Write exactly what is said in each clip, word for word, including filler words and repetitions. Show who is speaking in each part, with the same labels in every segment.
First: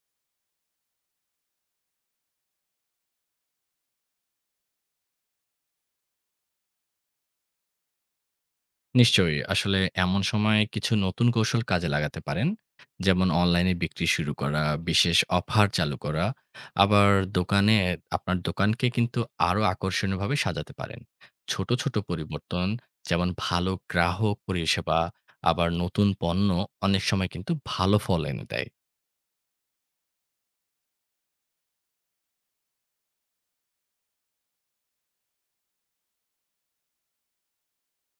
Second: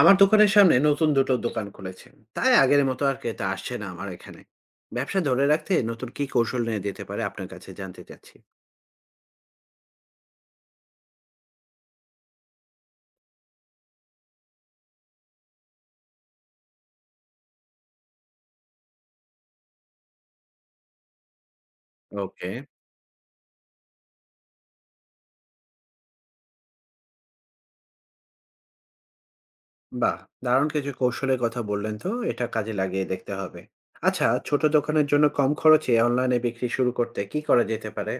Speaker 1: আমার দোকানের সামনে নতুন দুটো দোকান খুলেছে, তাই আগের মতো আর ক্রেতা আসছে না আমার এখানে। ব্যবসা ধরে রাখতে নতুন কি কৌশল নিয়ে দিতে পারে আপনার কাছে জানতে চাচ্ছি।
Speaker 2: নিশ্চয়ই। আসলে এমন সময় কিছু নতুন কৌশল কাজে লাগাতে পারেন। যেমন অনলাইনে বিক্রি শুরু করা, বিশেষ অফার চালু করা। আবার দোকানে আপনার দোকানকে কিন্তু আরো আকর্ষণীয়ভাবে সাজাতে পারেন। ছোট, ছোট
Speaker 1: ওকে।
Speaker 2: পরিবর্তন যেমন ভালো গ্রাহক পরিষেবা, আবার নতুন পণ্য অনেক সময় কিন্তু ভালো ফল এনে দেয়।
Speaker 1: বাহ, দারুণ কিছু কৌশলের কথা বললেন তো, এটা কাজে লাগিয়ে দেখতে হবে। আচ্ছা, ছোট দোকানের জন্য কম খরচে অনলাইনে বিক্রি শুরু করতে কি করা যেতে পারে?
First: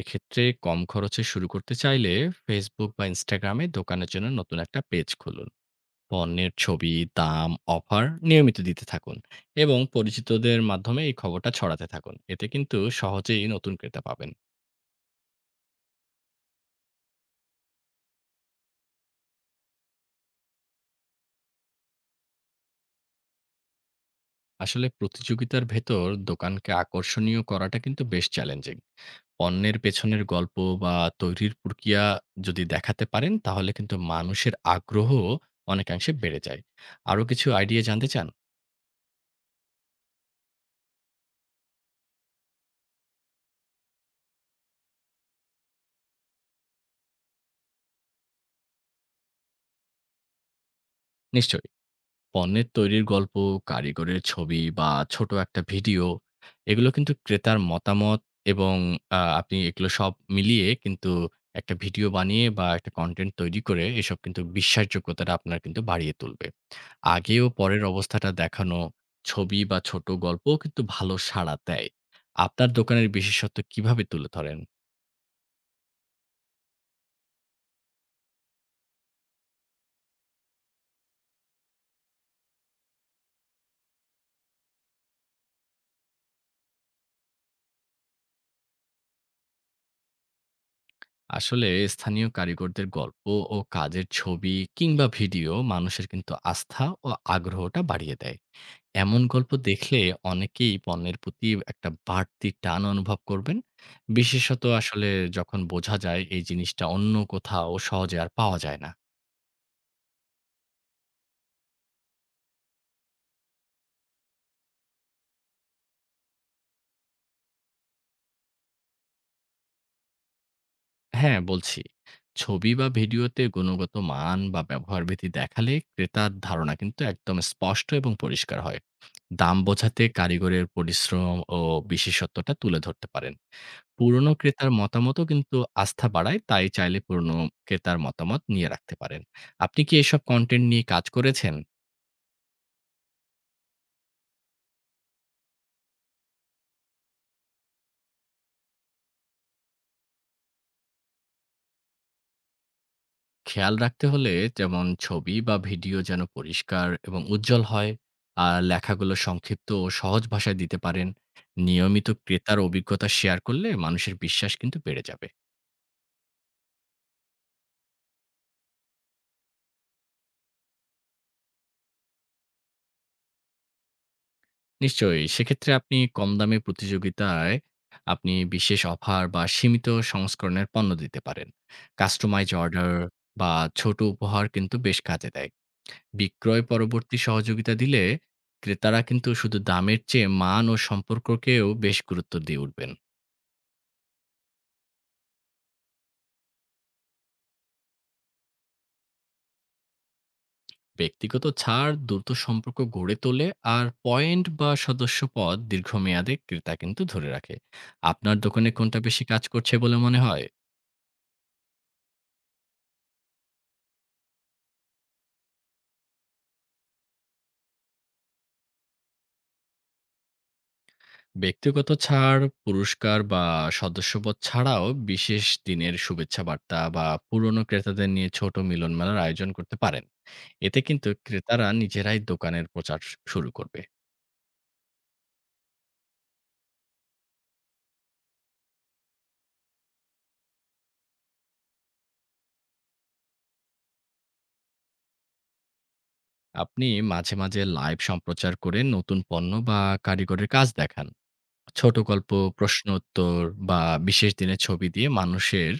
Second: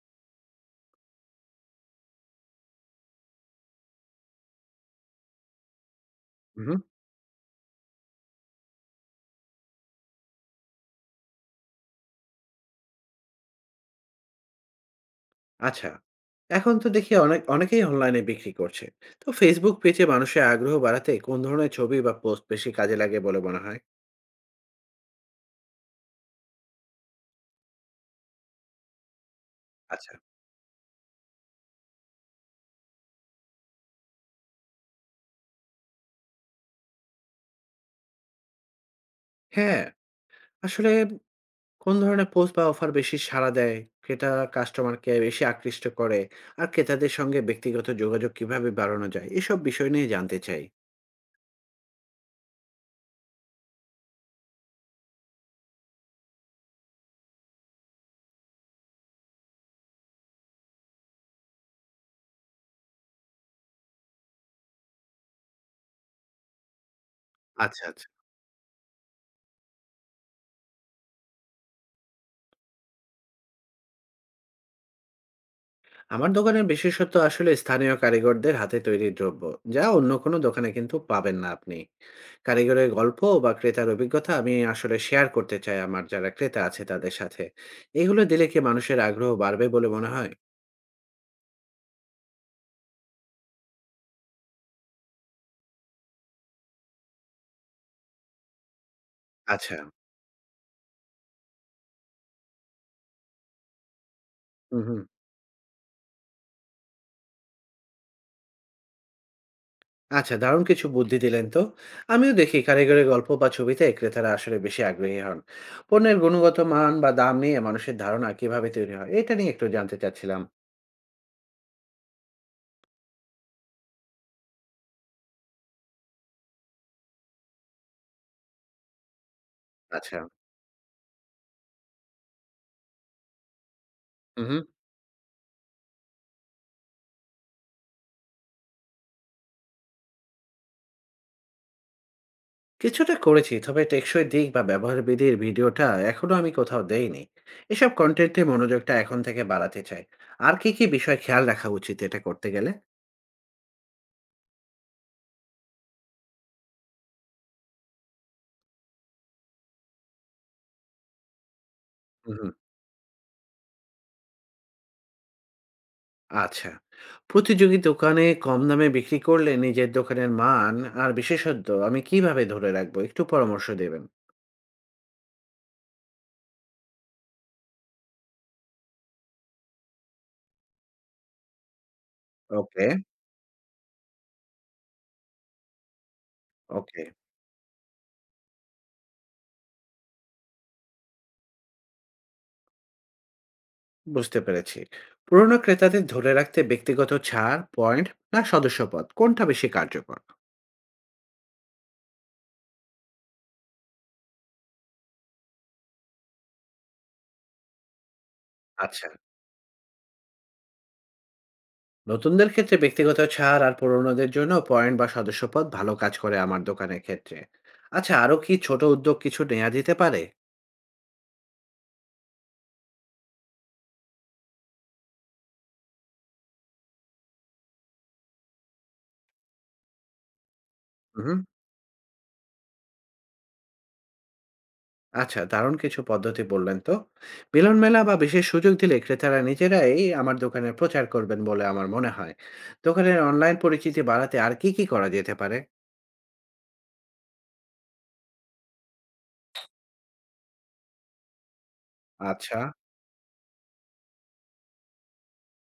Speaker 2: এক্ষেত্রে কম খরচে শুরু করতে চাইলে Facebook বা Instagram এ দোকানের জন্য নতুন একটা পেজ খুলুন। পণ্যের
Speaker 1: হুম।
Speaker 2: ছবি, দাম, অফার নিয়মিত দিতে থাকুন এবং পরিচিতদের মাধ্যমে এই খবরটা ছড়াতে থাকুন। এতে কিন্তু সহজেই নতুন ক্রেতা পাবেন।
Speaker 1: আচ্ছা, এখন তো দেখি অনেক অনেকেই অনলাইনে বিক্রি করছে, তো ফেসবুক পেজে মানুষের আগ্রহ বাড়াতে কোন ধরনের ছবি বা পোস্ট বেশি কাজে লাগে বলে মনে হয়?
Speaker 2: আসলে প্রতিযোগিতার ভেতর দোকানকে আকর্ষণীয় করাটা কিন্তু বেশ চ্যালেঞ্জিং। পণ্যের
Speaker 1: আচ্ছা।
Speaker 2: পেছনের গল্প বা তৈরির প্রক্রিয়া যদি দেখাতে পারেন তাহলে কিন্তু মানুষের আগ্রহ অনেকাংশে বেড়ে যায়। আরো কিছু আইডিয়া জানতে চান?
Speaker 1: হ্যাঁ। আসলে কোন ধরনের পোস্ট বা অফার বেশি সাড়া দেয়? ক্রেতা কাস্টমারকে বেশি আকৃষ্ট করে? আর ক্রেতাদের সঙ্গে ব্যক্তিগত যোগাযোগ কিভাবে বাড়ানো যায়? এসব বিষয় নিয়ে জানতে চাই।
Speaker 2: নিশ্চয়ই। পণ্যের তৈরির গল্প, কারিগরের ছবি বা ছোট একটা ভিডিও এগুলো কিন্তু ক্রেতার মতামত এবং আ আপনি এগুলো সব মিলিয়ে কিন্তু একটা ভিডিও বানিয়ে বা একটা কনটেন্ট তৈরি করে এসব কিন্তু বিশ্বাসযোগ্যতাটা আপনার কিন্তু বাড়িয়ে তুলবে। আগে ও পরের
Speaker 1: আচ্ছা, আচ্ছা।
Speaker 2: অবস্থাটা দেখানো, ছবি বা ছোট গল্পও কিন্তু ভালো সাড়া দেয়। আপনার দোকানের বিশেষত্ব কিভাবে তুলে ধরেন?
Speaker 1: আমার দোকানের বিশেষত্ব আসলে স্থানীয় কারিগরদের হাতে তৈরি দ্রব্য, যা অন্য কোনো দোকানে কিন্তু পাবেন না আপনি। কারিগরের গল্প বা ক্রেতার অভিজ্ঞতা আমি আসলে শেয়ার করতে চাই আমার যারা ক্রেতা আছে তাদের সাথে। এগুলো দিলে কি মানুষের আগ্রহ বাড়বে বলে মনে হয়?
Speaker 2: আসলে স্থানীয় কারিগরদের গল্প ও কাজের ছবি কিংবা ভিডিও মানুষের কিন্তু আস্থা ও আগ্রহটা বাড়িয়ে দেয়। এমন গল্প
Speaker 1: আচ্ছা।
Speaker 2: দেখলে অনেকেই পণ্যের প্রতি একটা বাড়তি টান অনুভব করবেন। বিশেষত
Speaker 1: হু, হু।
Speaker 2: আসলে যখন বোঝা যায় এই জিনিসটা অন্য কোথাও সহজে আর পাওয়া যায় না।
Speaker 1: আচ্ছা, দারুণ কিছু বুদ্ধি দিলেন তো। আমিও দেখি কারিগরি গল্প বা ছবিতে ক্রেতারা আসলে বেশি আগ্রহী হন। পণ্যের গুণগত মান বা দাম নিয়ে মানুষের ধারণা কিভাবে তৈরি হয়, এটা নিয়ে একটু জানতে চাচ্ছিলাম।
Speaker 2: হ্যাঁ, বলছি। ছবি বা ভিডিওতে গুণগত মান বা ব্যবহারবিধি দেখালে ক্রেতার ধারণা কিন্তু একদম স্পষ্ট এবং পরিষ্কার হয়। দাম বোঝাতে
Speaker 1: আচ্ছা।
Speaker 2: কারিগরের পরিশ্রম ও বিশেষত্বটা তুলে ধরতে পারেন। পুরনো
Speaker 1: হুম, হুম।
Speaker 2: ক্রেতার মতামতও কিন্তু আস্থা বাড়ায়, তাই চাইলে পুরনো ক্রেতার মতামত নিয়ে রাখতে পারেন। আপনি কি এসব কনটেন্ট নিয়ে কাজ করেছেন?
Speaker 1: কিছুটা করেছি, তবে টেকসই দিক বা ব্যবহার বিধির ভিডিওটা এখনো আমি কোথাও দেইনি। এসব কন্টেন্টে মনোযোগটা এখন থেকে বাড়াতে চাই। আর কি কি বিষয় খেয়াল রাখা উচিত এটা করতে গেলে?
Speaker 2: খেয়াল রাখতে হলে যেমন ছবি বা ভিডিও যেন পরিষ্কার এবং উজ্জ্বল হয়, আর লেখাগুলো সংক্ষিপ্ত ও সহজ ভাষায় দিতে পারেন। নিয়মিত ক্রেতার অভিজ্ঞতা শেয়ার করলে মানুষের বিশ্বাস কিন্তু বেড়ে যাবে।
Speaker 1: আচ্ছা। প্রতিযোগী দোকানে কম দামে বিক্রি করলে নিজের দোকানের মান আর বিশেষত্ব আমি কিভাবে ধরে রাখবো? একটু পরামর্শ দেবেন।
Speaker 2: নিশ্চয়ই। সেক্ষেত্রে আপনি কম দামে প্রতিযোগিতায় আপনি বিশেষ অফার বা সীমিত সংস্করণের পণ্য দিতে পারেন। কাস্টমাইজ
Speaker 1: ওকে,
Speaker 2: অর্ডার বা ছোট উপহার কিন্তু বেশ কাজে দেয়। বিক্রয়
Speaker 1: ওকে।
Speaker 2: পরবর্তী সহযোগিতা দিলে ক্রেতারা কিন্তু শুধু দামের চেয়ে মান ও সম্পর্ককেও বেশ গুরুত্ব দিয়ে উঠবেন।
Speaker 1: বুঝতে পেরেছি। পুরোনো ক্রেতাদের ধরে রাখতে ব্যক্তিগত ছাড়, পয়েন্ট না সদস্যপদ, কোনটা বেশি কার্যকর?
Speaker 2: ব্যক্তিগত ছাড় দ্রুত সম্পর্ক গড়ে তোলে আর পয়েন্ট বা সদস্যপদ দীর্ঘমেয়াদে ক্রেতা কিন্তু ধরে রাখে। আপনার দোকানে কোনটা
Speaker 1: আচ্ছা।
Speaker 2: বেশি কাজ করছে বলে মনে হয়?
Speaker 1: নতুনদের ক্ষেত্রে ব্যক্তিগত ছাড় আর পুরোনোদের জন্য পয়েন্ট বা সদস্যপদ ভালো কাজ করে আমার দোকানের ক্ষেত্রে। আচ্ছা, আরো কি ছোট উদ্যোগ কিছু নেয়া যেতে পারে?
Speaker 2: ব্যক্তিগত ছাড়, পুরস্কার বা সদস্যপদ ছাড়াও বিশেষ দিনের শুভেচ্ছা বার্তা বা পুরনো ক্রেতাদের নিয়ে ছোট মিলন মেলার আয়োজন করতে পারেন। এতে কিন্তু
Speaker 1: উহু।
Speaker 2: ক্রেতারা নিজেরাই দোকানের প্রচার শু শুরু করবে।
Speaker 1: আচ্ছা, দারুণ কিছু পদ্ধতি বললেন তো। মিলন মেলা বা বিশেষ সুযোগ দিলে ক্রেতারা নিজেরাই আমার দোকানের প্রচার করবেন বলে আমার মনে হয়। দোকানের অনলাইন পরিচিতি বাড়াতে আর কি কি করা যেতে পারে?
Speaker 2: আপনি মাঝে, মাঝে লাইভ সম্প্রচার করে নতুন পণ্য বা কারিগরের কাজ দেখান। ছোট গল্প,
Speaker 1: আচ্ছা।
Speaker 2: প্রশ্ন উত্তর বা বিশেষ দিনের ছবি দিয়ে মানুষের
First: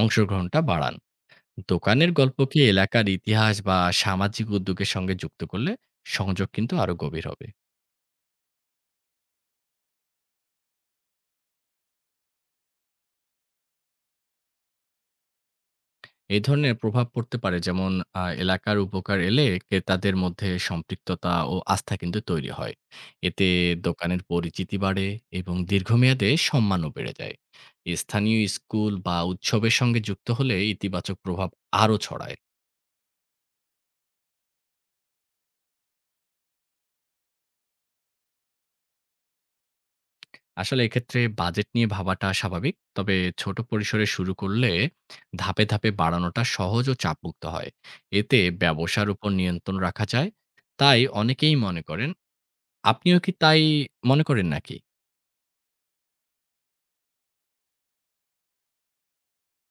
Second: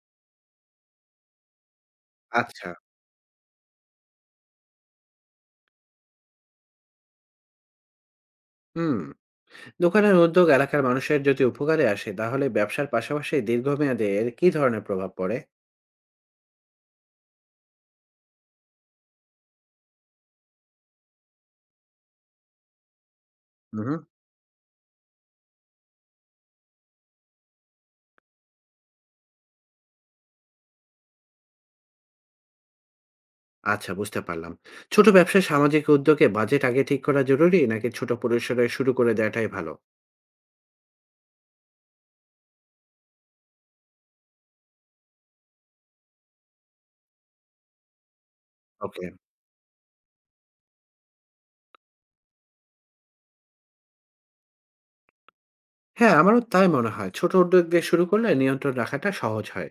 Speaker 2: অংশগ্রহণটা বাড়ান। দোকানের গল্পকে
Speaker 1: আচ্ছা।
Speaker 2: এলাকার ইতিহাস বা সামাজিক উদ্যোগের সঙ্গে যুক্ত করলে সংযোগ কিন্তু আরো গভীর হবে।
Speaker 1: হুম। দোকানের উদ্যোগ এলাকার মানুষের যদি উপকারে আসে, তাহলে ব্যবসার পাশাপাশি দীর্ঘমেয়াদে এর কি ধরনের প্রভাব পড়ে?
Speaker 2: এই ধরনের প্রভাব পড়তে পারে যেমন আ এলাকার উপকার এলে ক্রেতাদের মধ্যে সম্পৃক্ততা ও আস্থা কিন্তু তৈরি হয়। এতে
Speaker 1: হুম।
Speaker 2: দোকানের পরিচিতি বাড়ে এবং দীর্ঘমেয়াদে সম্মানও বেড়ে যায়। স্থানীয় স্কুল বা উৎসবের সঙ্গে যুক্ত হলে ইতিবাচক প্রভাব আরও ছড়ায়।
Speaker 1: আচ্ছা, বুঝতে পারলাম। ছোট ব্যবসা সামাজিক উদ্যোগে বাজেট আগে ঠিক করা জরুরি, নাকি ছোট পরিসরে শুরু করে দেওয়াটাই ভালো?
Speaker 2: আসলে এক্ষেত্রে বাজেট নিয়ে ভাবাটা স্বাভাবিক। তবে ছোট পরিসরে শুরু করলে ধাপে, ধাপে বাড়ানোটা সহজ ও চাপমুক্ত হয়। এতে
Speaker 1: ওকে।
Speaker 2: ব্যবসার উপর নিয়ন্ত্রণ রাখা যায়। তাই অনেকেই মনে করেন আপনিও কি তাই মনে করেন নাকি?
Speaker 1: হ্যাঁ, আমারও তাই মনে হয়। ছোট উদ্যোগ দিয়ে শুরু করলে নিয়ন্ত্রণ রাখাটা সহজ হয়।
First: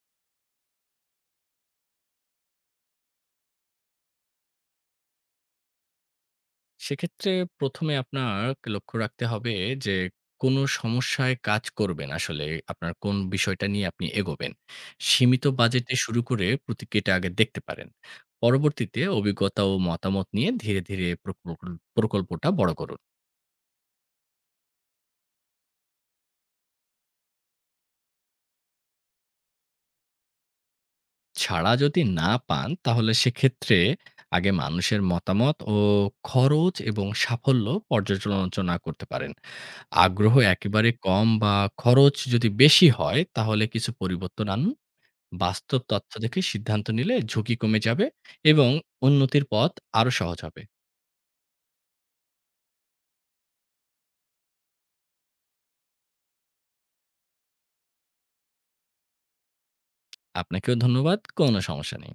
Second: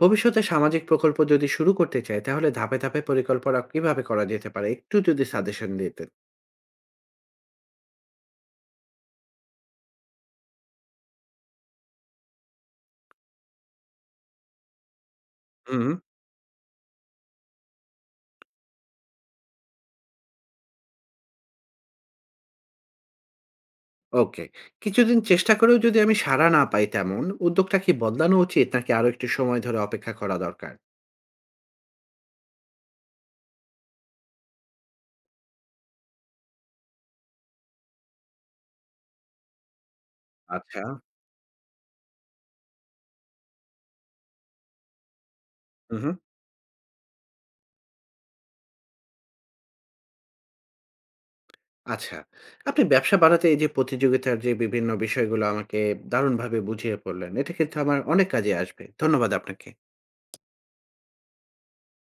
Speaker 1: ভবিষ্যতে সামাজিক প্রকল্প যদি শুরু করতে চাই, তাহলে ধাপে, ধাপে পরিকল্পনা কিভাবে করা যেতে পারে? একটু যদি সাজেশন দিতেন।
Speaker 2: সেক্ষেত্রে প্রথম এ আপনার লক্ষ্য রাখতে হবে যে, কোন সমস্যায় কাজ করবেন আসলে আপনার কোন বিষয়টা নিয়ে আপনি এগোবেন। সীমিত
Speaker 1: হুম,
Speaker 2: বাজেটে শুরু করে প্রতিক্রিয়াটা আগে দেখতে পারেন। পরবর্তীতে অভিজ্ঞতা ও মতামত নিয়ে ধীরে, ধীরে প্রকল্প প্রকল্পটা বড় করুন।
Speaker 1: ওকে। কিছুদিন চেষ্টা করেও যদি আমি সাড়া না পাই তেমন, উদ্যোগটা কি বদলানো উচিত নাকি আরো একটু সময় ধরে অপেক্ষা করা দরকার?
Speaker 2: ছাড়া যদি না পান তাহলে সেক্ষেত্রে আগে মানুষের মতামত ও খরচ এবং সাফল্য পর্যালোচনা করতে পারেন। আগ্রহ
Speaker 1: আচ্ছা।
Speaker 2: একেবারে কম বা খরচ যদি বেশি হয়, তাহলে কিছু পরিবর্তন আনুন। বাস্তব
Speaker 1: হু, হু।
Speaker 2: তথ্য দেখে সিদ্ধান্ত নিলে ঝুঁকি কমে যাবে এবং উন্নতির পথ আরো সহজ হবে।
Speaker 1: আচ্ছা। আপনি ব্যবসা বাড়াতে এই যে প্রতিযোগিতার যে বিভিন্ন বিষয়গুলো আমাকে দারুণভাবে বুঝিয়ে বললেন, এটা কিন্তু আমার অনেক কাজে আসবে। ধন্যবাদ আপনাকে।
Speaker 2: আপনাকেও ধন্যবাদ। কোনো সমস্যা নেই।